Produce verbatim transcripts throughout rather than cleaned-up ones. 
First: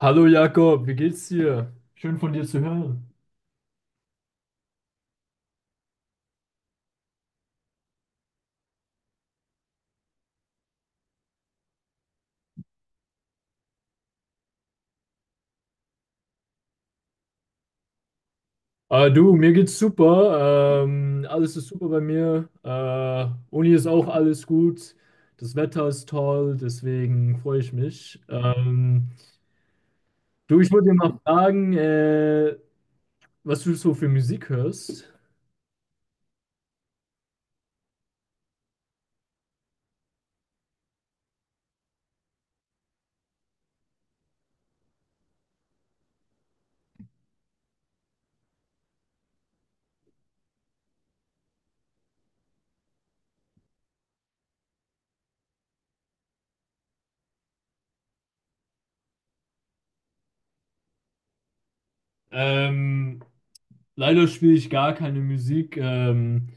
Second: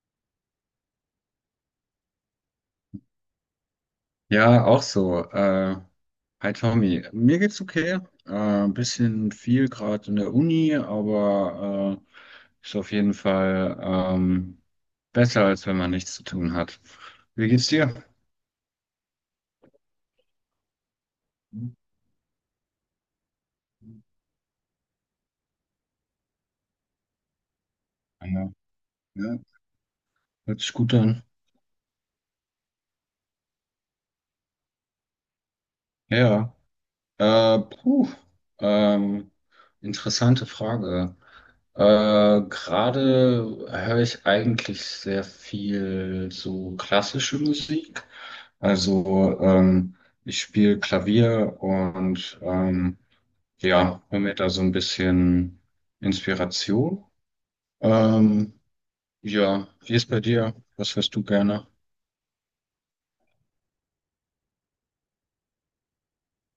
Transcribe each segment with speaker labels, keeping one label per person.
Speaker 1: Hallo Jakob, wie geht's dir? Schön von dir zu hören.
Speaker 2: Ja, auch so. Äh, hi Tommy, mir geht's okay. Äh, ein bisschen viel gerade in der Uni, aber äh, ist auf jeden Fall ähm, besser, als wenn man nichts zu tun hat. Wie geht's dir?
Speaker 1: Äh, du, mir geht's super. Ähm, alles ist super bei mir. Äh, Uni ist auch alles gut. Das Wetter ist toll, deswegen freue ich mich.
Speaker 2: Ja,
Speaker 1: Ähm,
Speaker 2: ja,
Speaker 1: du,
Speaker 2: hört
Speaker 1: ich
Speaker 2: sich
Speaker 1: wollte dir
Speaker 2: gut
Speaker 1: mal
Speaker 2: an.
Speaker 1: fragen, äh, was du so für Musik hörst.
Speaker 2: Ja. Äh, puh, ähm, interessante Frage. Äh, gerade höre ich eigentlich sehr viel so klassische Musik. Also ähm, ich spiele Klavier und ähm, ja, hole mir da so ein bisschen Inspiration. Ähm, ja, wie ist bei dir? Was hörst du gerne?
Speaker 1: Ähm, Leider spiele ich gar keine Musik, ähm,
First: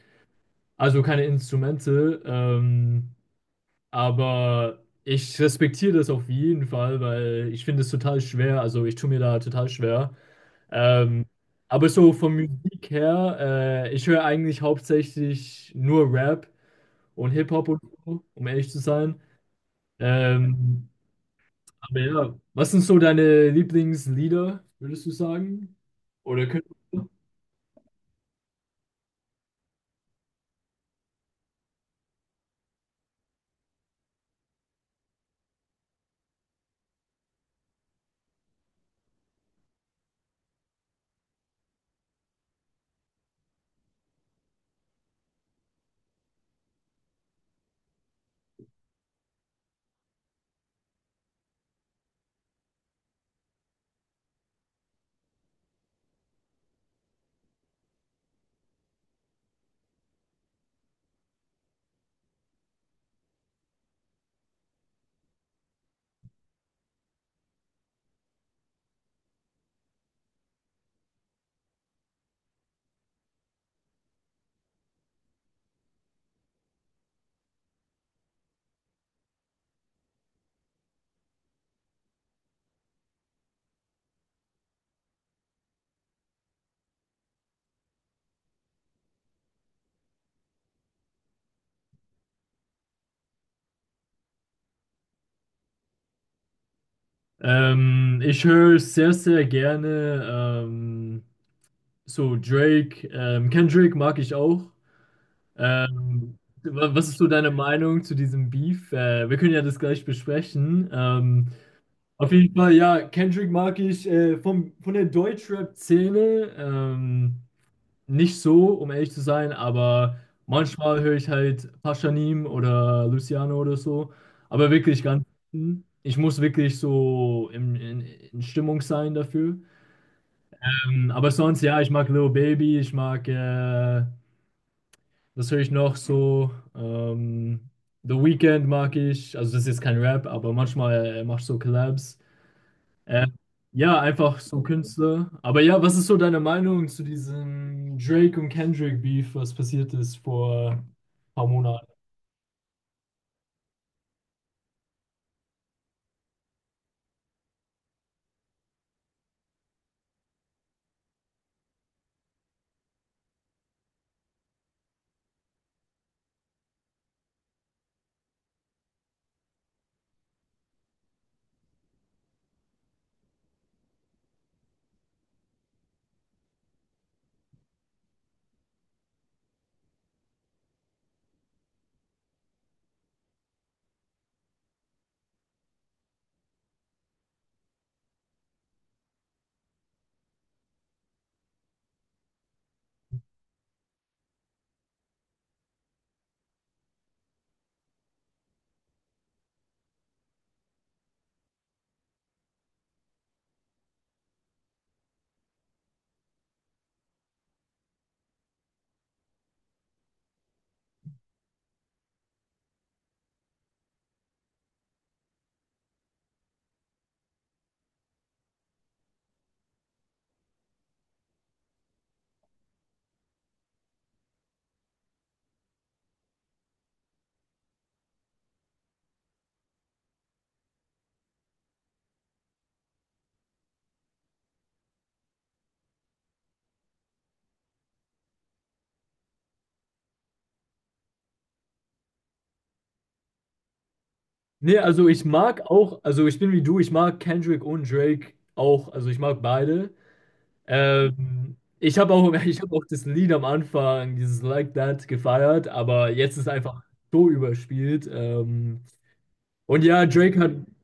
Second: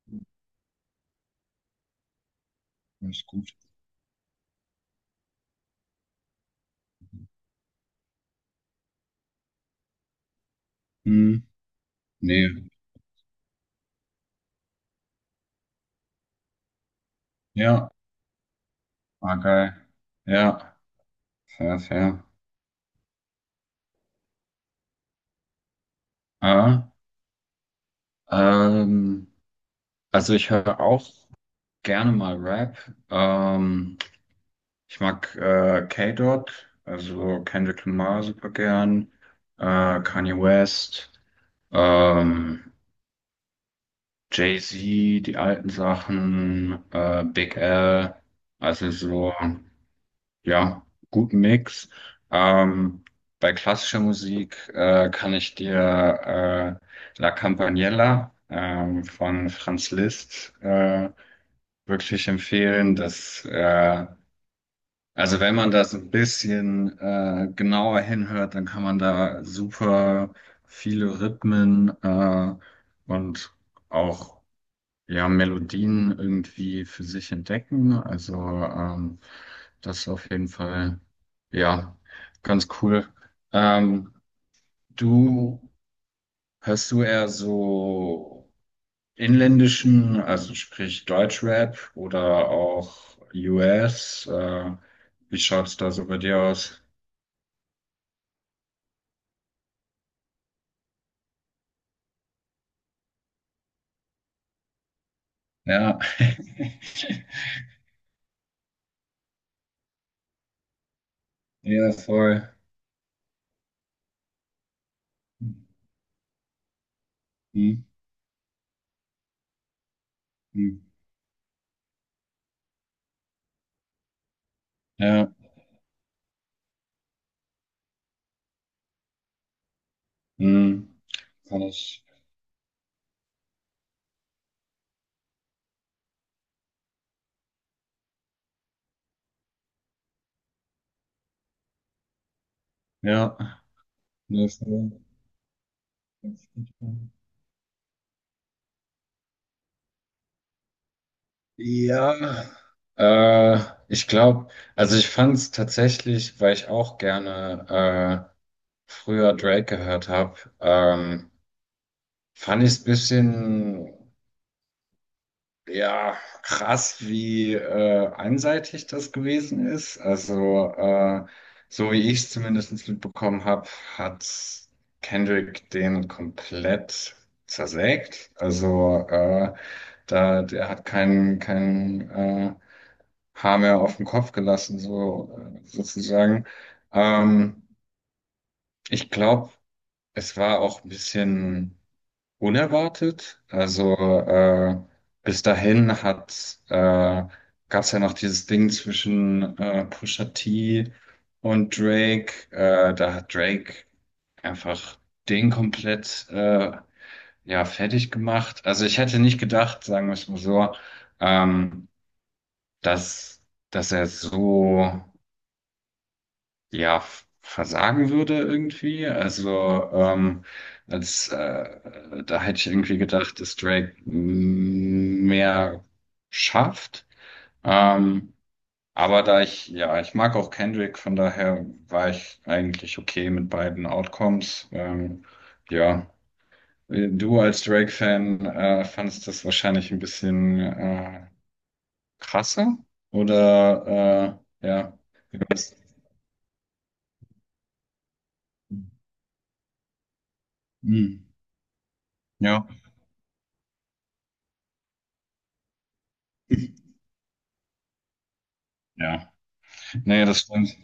Speaker 1: also keine Instrumente. Ähm,
Speaker 2: Alles gut.
Speaker 1: Aber ich respektiere das auf jeden Fall, weil ich finde es total schwer. Also ich tue mir da total schwer. Ähm,
Speaker 2: Hm,
Speaker 1: aber so von
Speaker 2: nee.
Speaker 1: Musik her, äh, ich höre eigentlich hauptsächlich nur Rap und Hip-Hop und
Speaker 2: Ja,
Speaker 1: so, um ehrlich zu sein.
Speaker 2: ah, geil. Ja,
Speaker 1: Ähm,
Speaker 2: fair,
Speaker 1: aber
Speaker 2: fair.
Speaker 1: ja, was sind so deine Lieblingslieder, würdest du sagen? Oder könnt
Speaker 2: Ah. Ähm, also ich höre auch gerne mal Rap. Ähm, Ich mag äh, K-Dot, also Kendrick Lamar super gern, äh, Kanye West, ähm, Jay-Z, die alten Sachen, äh, Big L, also so, ja, guten Mix. Ähm, Bei klassischer Musik äh, kann ich dir äh, La Campaniella ähm, von Franz Liszt äh, wirklich empfehlen, dass, äh, also wenn man das ein bisschen äh, genauer hinhört, dann kann man da super viele Rhythmen äh, und auch ja Melodien irgendwie für sich entdecken. Also ähm, das ist auf jeden Fall ja ganz cool. Ähm, Du, hörst du eher so inländischen, also sprich Deutschrap oder auch U S? Äh, wie schaut's da so bei dir aus?
Speaker 1: ähm, ich höre sehr, sehr gerne ähm, so Drake. Ähm, Kendrick mag ich auch.
Speaker 2: Ja,
Speaker 1: Ähm, wa- Was ist so deine Meinung zu diesem Beef? Äh, wir können ja das gleich besprechen. Ähm,
Speaker 2: ja,
Speaker 1: auf
Speaker 2: voll.
Speaker 1: jeden Fall, ja, Kendrick mag ich äh, vom, von der Deutschrap-Szene ähm,
Speaker 2: Hm,
Speaker 1: nicht so, um ehrlich zu sein, aber
Speaker 2: hm.
Speaker 1: manchmal höre ich halt Pashanim oder Luciano oder so. Aber wirklich ganz,
Speaker 2: Ja,
Speaker 1: ich muss wirklich so in, in, in Stimmung sein dafür.
Speaker 2: hm.
Speaker 1: Ähm, aber sonst,
Speaker 2: Kann
Speaker 1: ja, ich
Speaker 2: ich.
Speaker 1: mag Lil Baby, ich mag äh, das höre ich noch so. Ähm, The Weeknd mag ich. Also das ist jetzt kein Rap, aber manchmal äh, machst du so Collabs. Äh,
Speaker 2: Ja,
Speaker 1: ja, einfach
Speaker 2: nee,
Speaker 1: so
Speaker 2: voll.
Speaker 1: Künstler. Aber ja, was ist so deine Meinung zu diesem Drake und Kendrick Beef, was passiert ist vor ein paar Monaten?
Speaker 2: Ja, äh, ich glaube, also ich fand es tatsächlich, weil ich auch gerne äh, früher Drake gehört habe, ähm, fand ich es ein bisschen, ja, krass, wie äh, einseitig das gewesen ist. Also, äh, so wie ich es zumindest mitbekommen habe, hat Kendrick den komplett zersägt. Also, äh, da, der hat keinen kein, äh, Haar mehr auf den Kopf gelassen, so äh, sozusagen. Ähm, Ich glaube, es war auch ein bisschen unerwartet. Also äh, bis dahin hat äh, gab es ja noch dieses Ding zwischen äh, Pusha T und Drake. Äh, da hat Drake einfach den komplett äh, ja fertig gemacht. Also ich hätte nicht gedacht, sagen wir es mal so, ähm, dass dass er so, ja, versagen würde irgendwie. Also ähm, als äh, da hätte ich irgendwie gedacht, dass Drake mm, mehr schafft. Ähm, aber da ich, ja, ich mag auch Kendrick, von daher war ich eigentlich okay mit beiden Outcomes. Ähm, ja, du als Drake-Fan äh, fandest das wahrscheinlich ein bisschen äh, krasser oder äh,
Speaker 1: Nee,
Speaker 2: ja,
Speaker 1: also ich
Speaker 2: wie
Speaker 1: mag
Speaker 2: war's?
Speaker 1: auch, also ich bin wie du, ich mag Kendrick und Drake auch, also ich mag beide.
Speaker 2: Hm,
Speaker 1: Ähm, ich habe auch, ich
Speaker 2: ja.
Speaker 1: habe auch das Lied am Anfang, dieses Like That, gefeiert, aber jetzt ist einfach so überspielt. Ähm,
Speaker 2: Ja.
Speaker 1: Und ja,
Speaker 2: Nee,
Speaker 1: Drake
Speaker 2: das
Speaker 1: hat,
Speaker 2: stimmt.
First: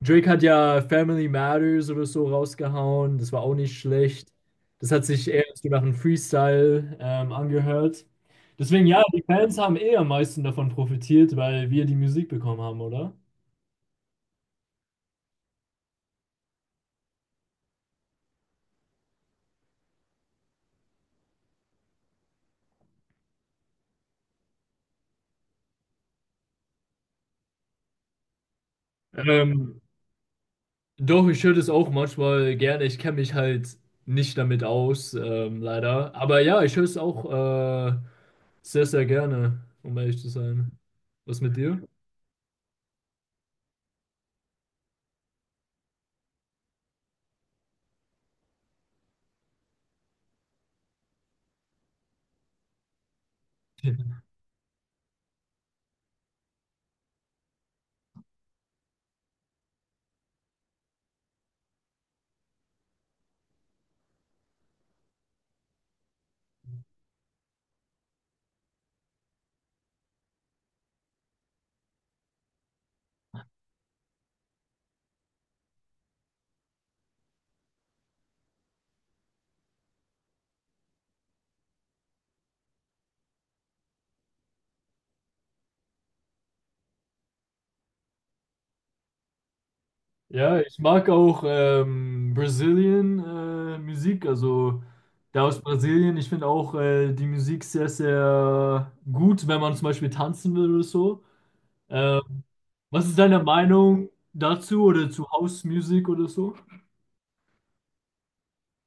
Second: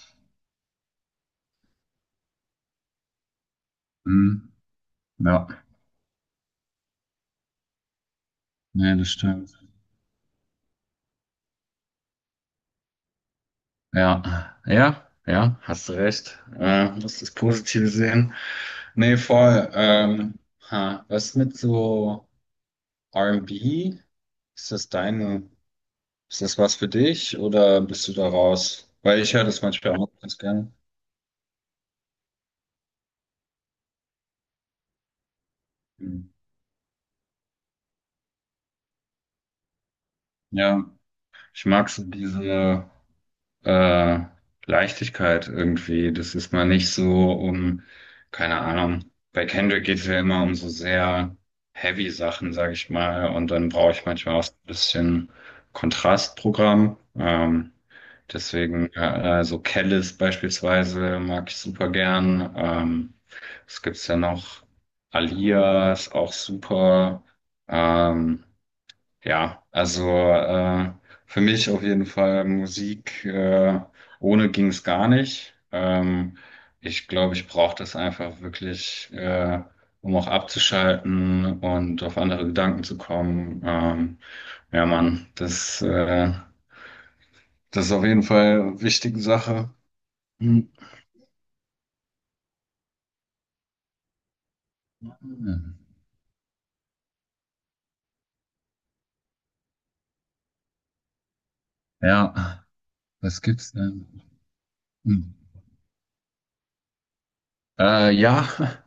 Speaker 1: Drake hat ja Family Matters oder so rausgehauen. Das war auch nicht schlecht.
Speaker 2: Mhm.
Speaker 1: Das hat sich eher
Speaker 2: Ja,
Speaker 1: so nach einem Freestyle ähm, angehört. Deswegen,
Speaker 2: nee,
Speaker 1: ja,
Speaker 2: das
Speaker 1: die Fans
Speaker 2: stimmt.
Speaker 1: haben eh am meisten davon profitiert, weil wir die Musik bekommen haben, oder?
Speaker 2: Ja, ja, ja, hast du recht. Äh, musst das Positive sehen. Nee, voll. Ähm, ha, was mit so R und B? Ist das deine, ist das was für dich oder bist du da raus? Weil ich höre das
Speaker 1: Ähm,
Speaker 2: manchmal auch ganz gerne.
Speaker 1: Doch, ich höre das auch manchmal gerne. Ich kenne mich halt nicht damit aus, ähm, leider.
Speaker 2: Mhm.
Speaker 1: Aber ja, ich höre es auch äh, sehr, sehr gerne, um ehrlich zu sein.
Speaker 2: Ja,
Speaker 1: Was mit
Speaker 2: ich
Speaker 1: dir?
Speaker 2: mag so diese. äh, Leichtigkeit irgendwie. Das ist mal nicht so um, keine Ahnung. Bei Kendrick geht es ja immer um so sehr heavy Sachen, sag ich mal. Und dann brauche ich manchmal auch so ein bisschen Kontrastprogramm. Ähm, deswegen, äh, so Kellis beispielsweise mag ich super gern. Ähm, was gibt's denn noch? Alia ist auch super. Ähm, ja, also äh, für mich auf jeden Fall Musik äh, ohne ging es gar nicht. Ähm, ich glaube, ich brauche das einfach wirklich, äh, um auch abzuschalten und auf andere Gedanken zu kommen. Ähm, ja, Mann, das, äh, das ist auf jeden Fall eine wichtige Sache.
Speaker 1: Ja,
Speaker 2: Hm.
Speaker 1: ich mag auch ähm, Brazilian äh, Musik, also der aus Brasilien. Ich finde auch äh, die Musik sehr, sehr gut, wenn man zum Beispiel tanzen will oder so. Ähm,
Speaker 2: Ja,
Speaker 1: Was ist
Speaker 2: was
Speaker 1: deine
Speaker 2: gibt's
Speaker 1: Meinung
Speaker 2: denn?
Speaker 1: dazu oder zu
Speaker 2: Hm.
Speaker 1: House Music oder so?
Speaker 2: Äh, ja,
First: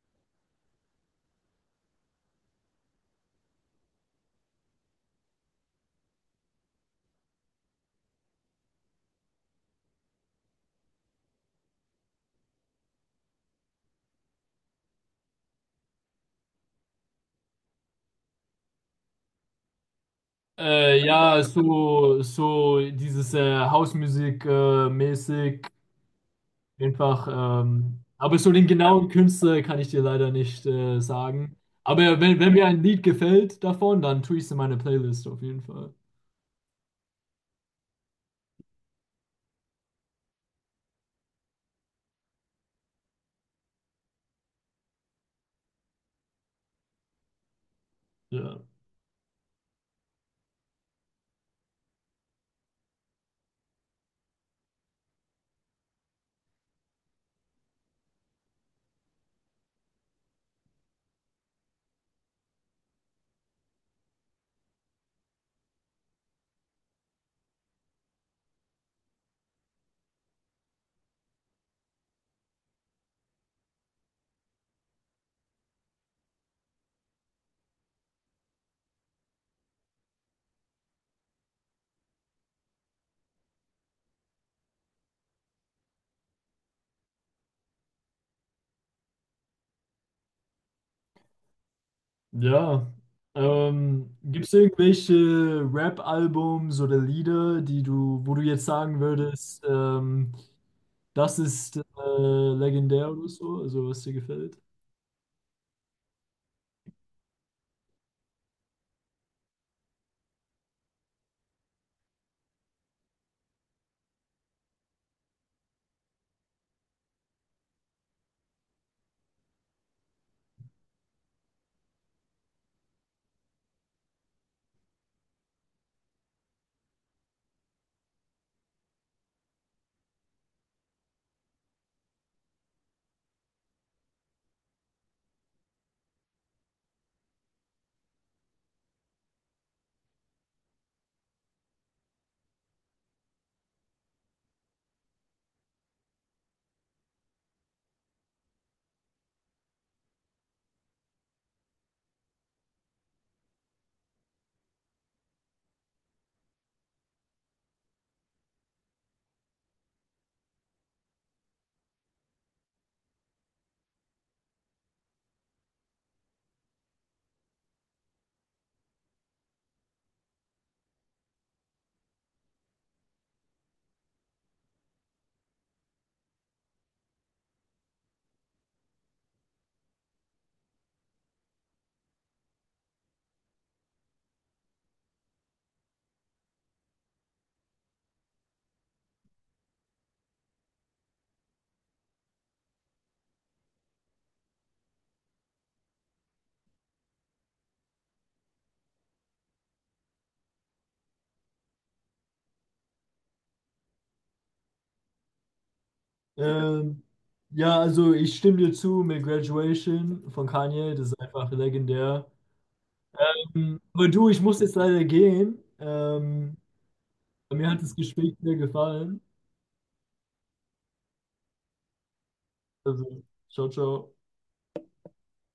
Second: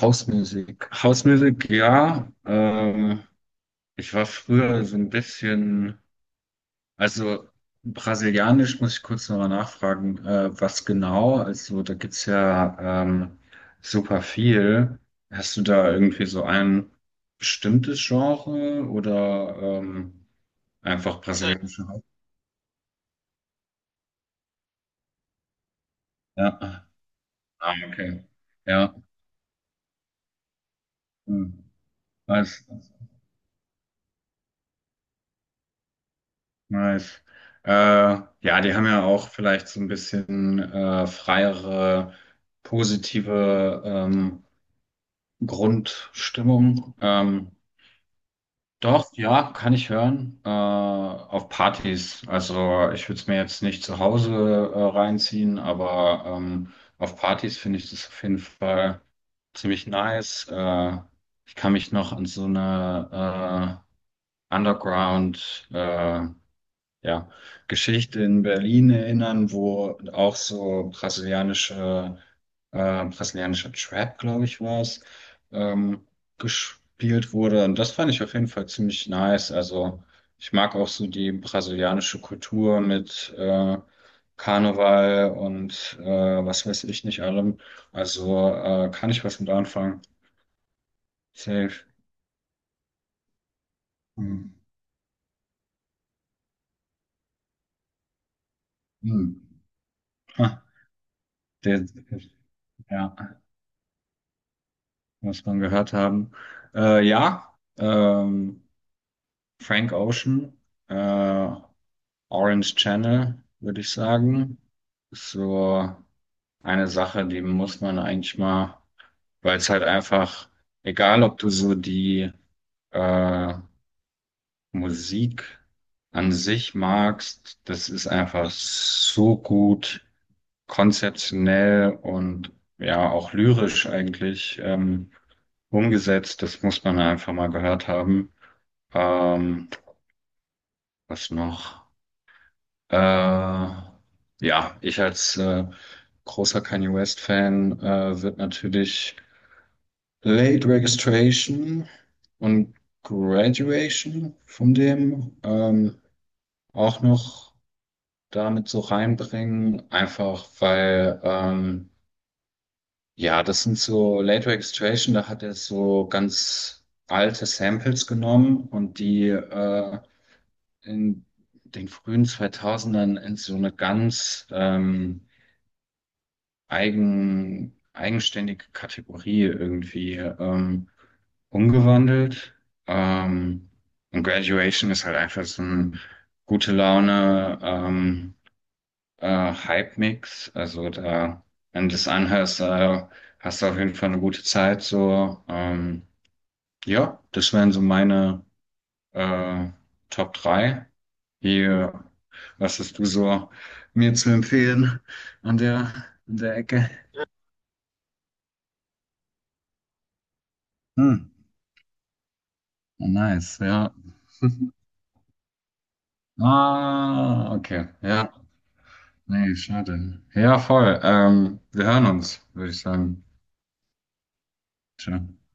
Speaker 2: Hausmusik. Hausmusik, ja. Ähm, Ich war früher so ein bisschen, also brasilianisch muss ich kurz nochmal nachfragen, äh, was genau? Also da gibt's ja ähm, super viel. Hast du da irgendwie so ein bestimmtes Genre oder ähm,
Speaker 1: Äh,
Speaker 2: einfach Äh,
Speaker 1: ja,
Speaker 2: brasilianische Haupt?
Speaker 1: so, so dieses äh, House Music äh, mäßig
Speaker 2: Ja.
Speaker 1: einfach,
Speaker 2: Ah,
Speaker 1: ähm,
Speaker 2: okay.
Speaker 1: aber so den
Speaker 2: Ja.
Speaker 1: genauen Künstler kann ich dir leider nicht äh,
Speaker 2: Hm.
Speaker 1: sagen. Aber wenn, wenn
Speaker 2: Nice.
Speaker 1: mir ein Lied gefällt davon, dann tue ich es in meine Playlist auf jeden Fall.
Speaker 2: Nice. Äh, ja, die haben ja auch vielleicht so ein bisschen äh, freiere, positive ähm, Grundstimmung. Ähm,
Speaker 1: Ja.
Speaker 2: doch, ja, kann ich hören. Äh, auf Partys. Also ich würde es mir jetzt nicht zu Hause äh, reinziehen, aber ähm, auf Partys finde ich das auf jeden Fall ziemlich nice. Äh, ich kann mich noch an so eine äh, Underground äh, ja, Geschichte in Berlin erinnern, wo auch so brasilianische, äh, brasilianischer Trap, glaube ich, war es, ähm, gespielt wurde. Und das fand ich auf jeden Fall ziemlich nice. Also ich mag auch so die brasilianische Kultur mit äh, Karneval und äh, was weiß ich nicht allem. Also äh, kann ich was mit anfangen. Safe.
Speaker 1: Ja. Ähm, gibt es
Speaker 2: Hm.
Speaker 1: irgendwelche Rap-Albums oder Lieder, die du, wo du jetzt sagen
Speaker 2: Hm.
Speaker 1: würdest, ähm,
Speaker 2: Ha,
Speaker 1: das ist äh,
Speaker 2: der,
Speaker 1: legendär oder
Speaker 2: ja.
Speaker 1: so, also was dir gefällt?
Speaker 2: muss man gehört haben. Äh, ja, ähm, Frank Ocean, äh, Orange Channel, würde ich sagen. Ist so eine Sache, die muss man eigentlich mal, weil es halt einfach, egal ob du so die äh, Musik an sich magst, das ist einfach so gut. konzeptionell und ja auch lyrisch eigentlich ähm, umgesetzt. Das muss man ja einfach mal gehört haben. Ähm, Was noch? Äh, ja, ich als äh, großer Kanye West-Fan äh, wird natürlich Late Registration und Graduation von dem ähm, auch noch damit so reinbringen, einfach weil ähm, ja, das sind so Late Registration, da hat er so ganz alte Samples genommen und die äh, in den frühen zweitausendern in so eine ganz ähm, eigen, eigenständige Kategorie irgendwie ähm, umgewandelt. Ähm, und Graduation ist halt einfach so ein gute Laune, ähm, äh, Hype-Mix. Also da, wenn du das anhörst, äh, hast du auf jeden Fall eine gute Zeit. So, ähm, ja, das wären so meine äh, Top drei. Hier, was hast du so mir zu empfehlen an der, an der Ecke?
Speaker 1: Ähm, ja, also ich stimme dir zu mit Graduation von Kanye, das
Speaker 2: Hm,
Speaker 1: ist einfach legendär.
Speaker 2: nice,
Speaker 1: Hm,
Speaker 2: ja.
Speaker 1: aber du, ich muss jetzt leider gehen. Ähm,
Speaker 2: Ah,
Speaker 1: mir hat
Speaker 2: okay,
Speaker 1: das
Speaker 2: ja.
Speaker 1: Gespräch sehr gefallen.
Speaker 2: Nee, schade. Ja, voll. Ähm, wir hören uns, würde ich
Speaker 1: Also,
Speaker 2: sagen.
Speaker 1: ciao, ciao.
Speaker 2: Ciao.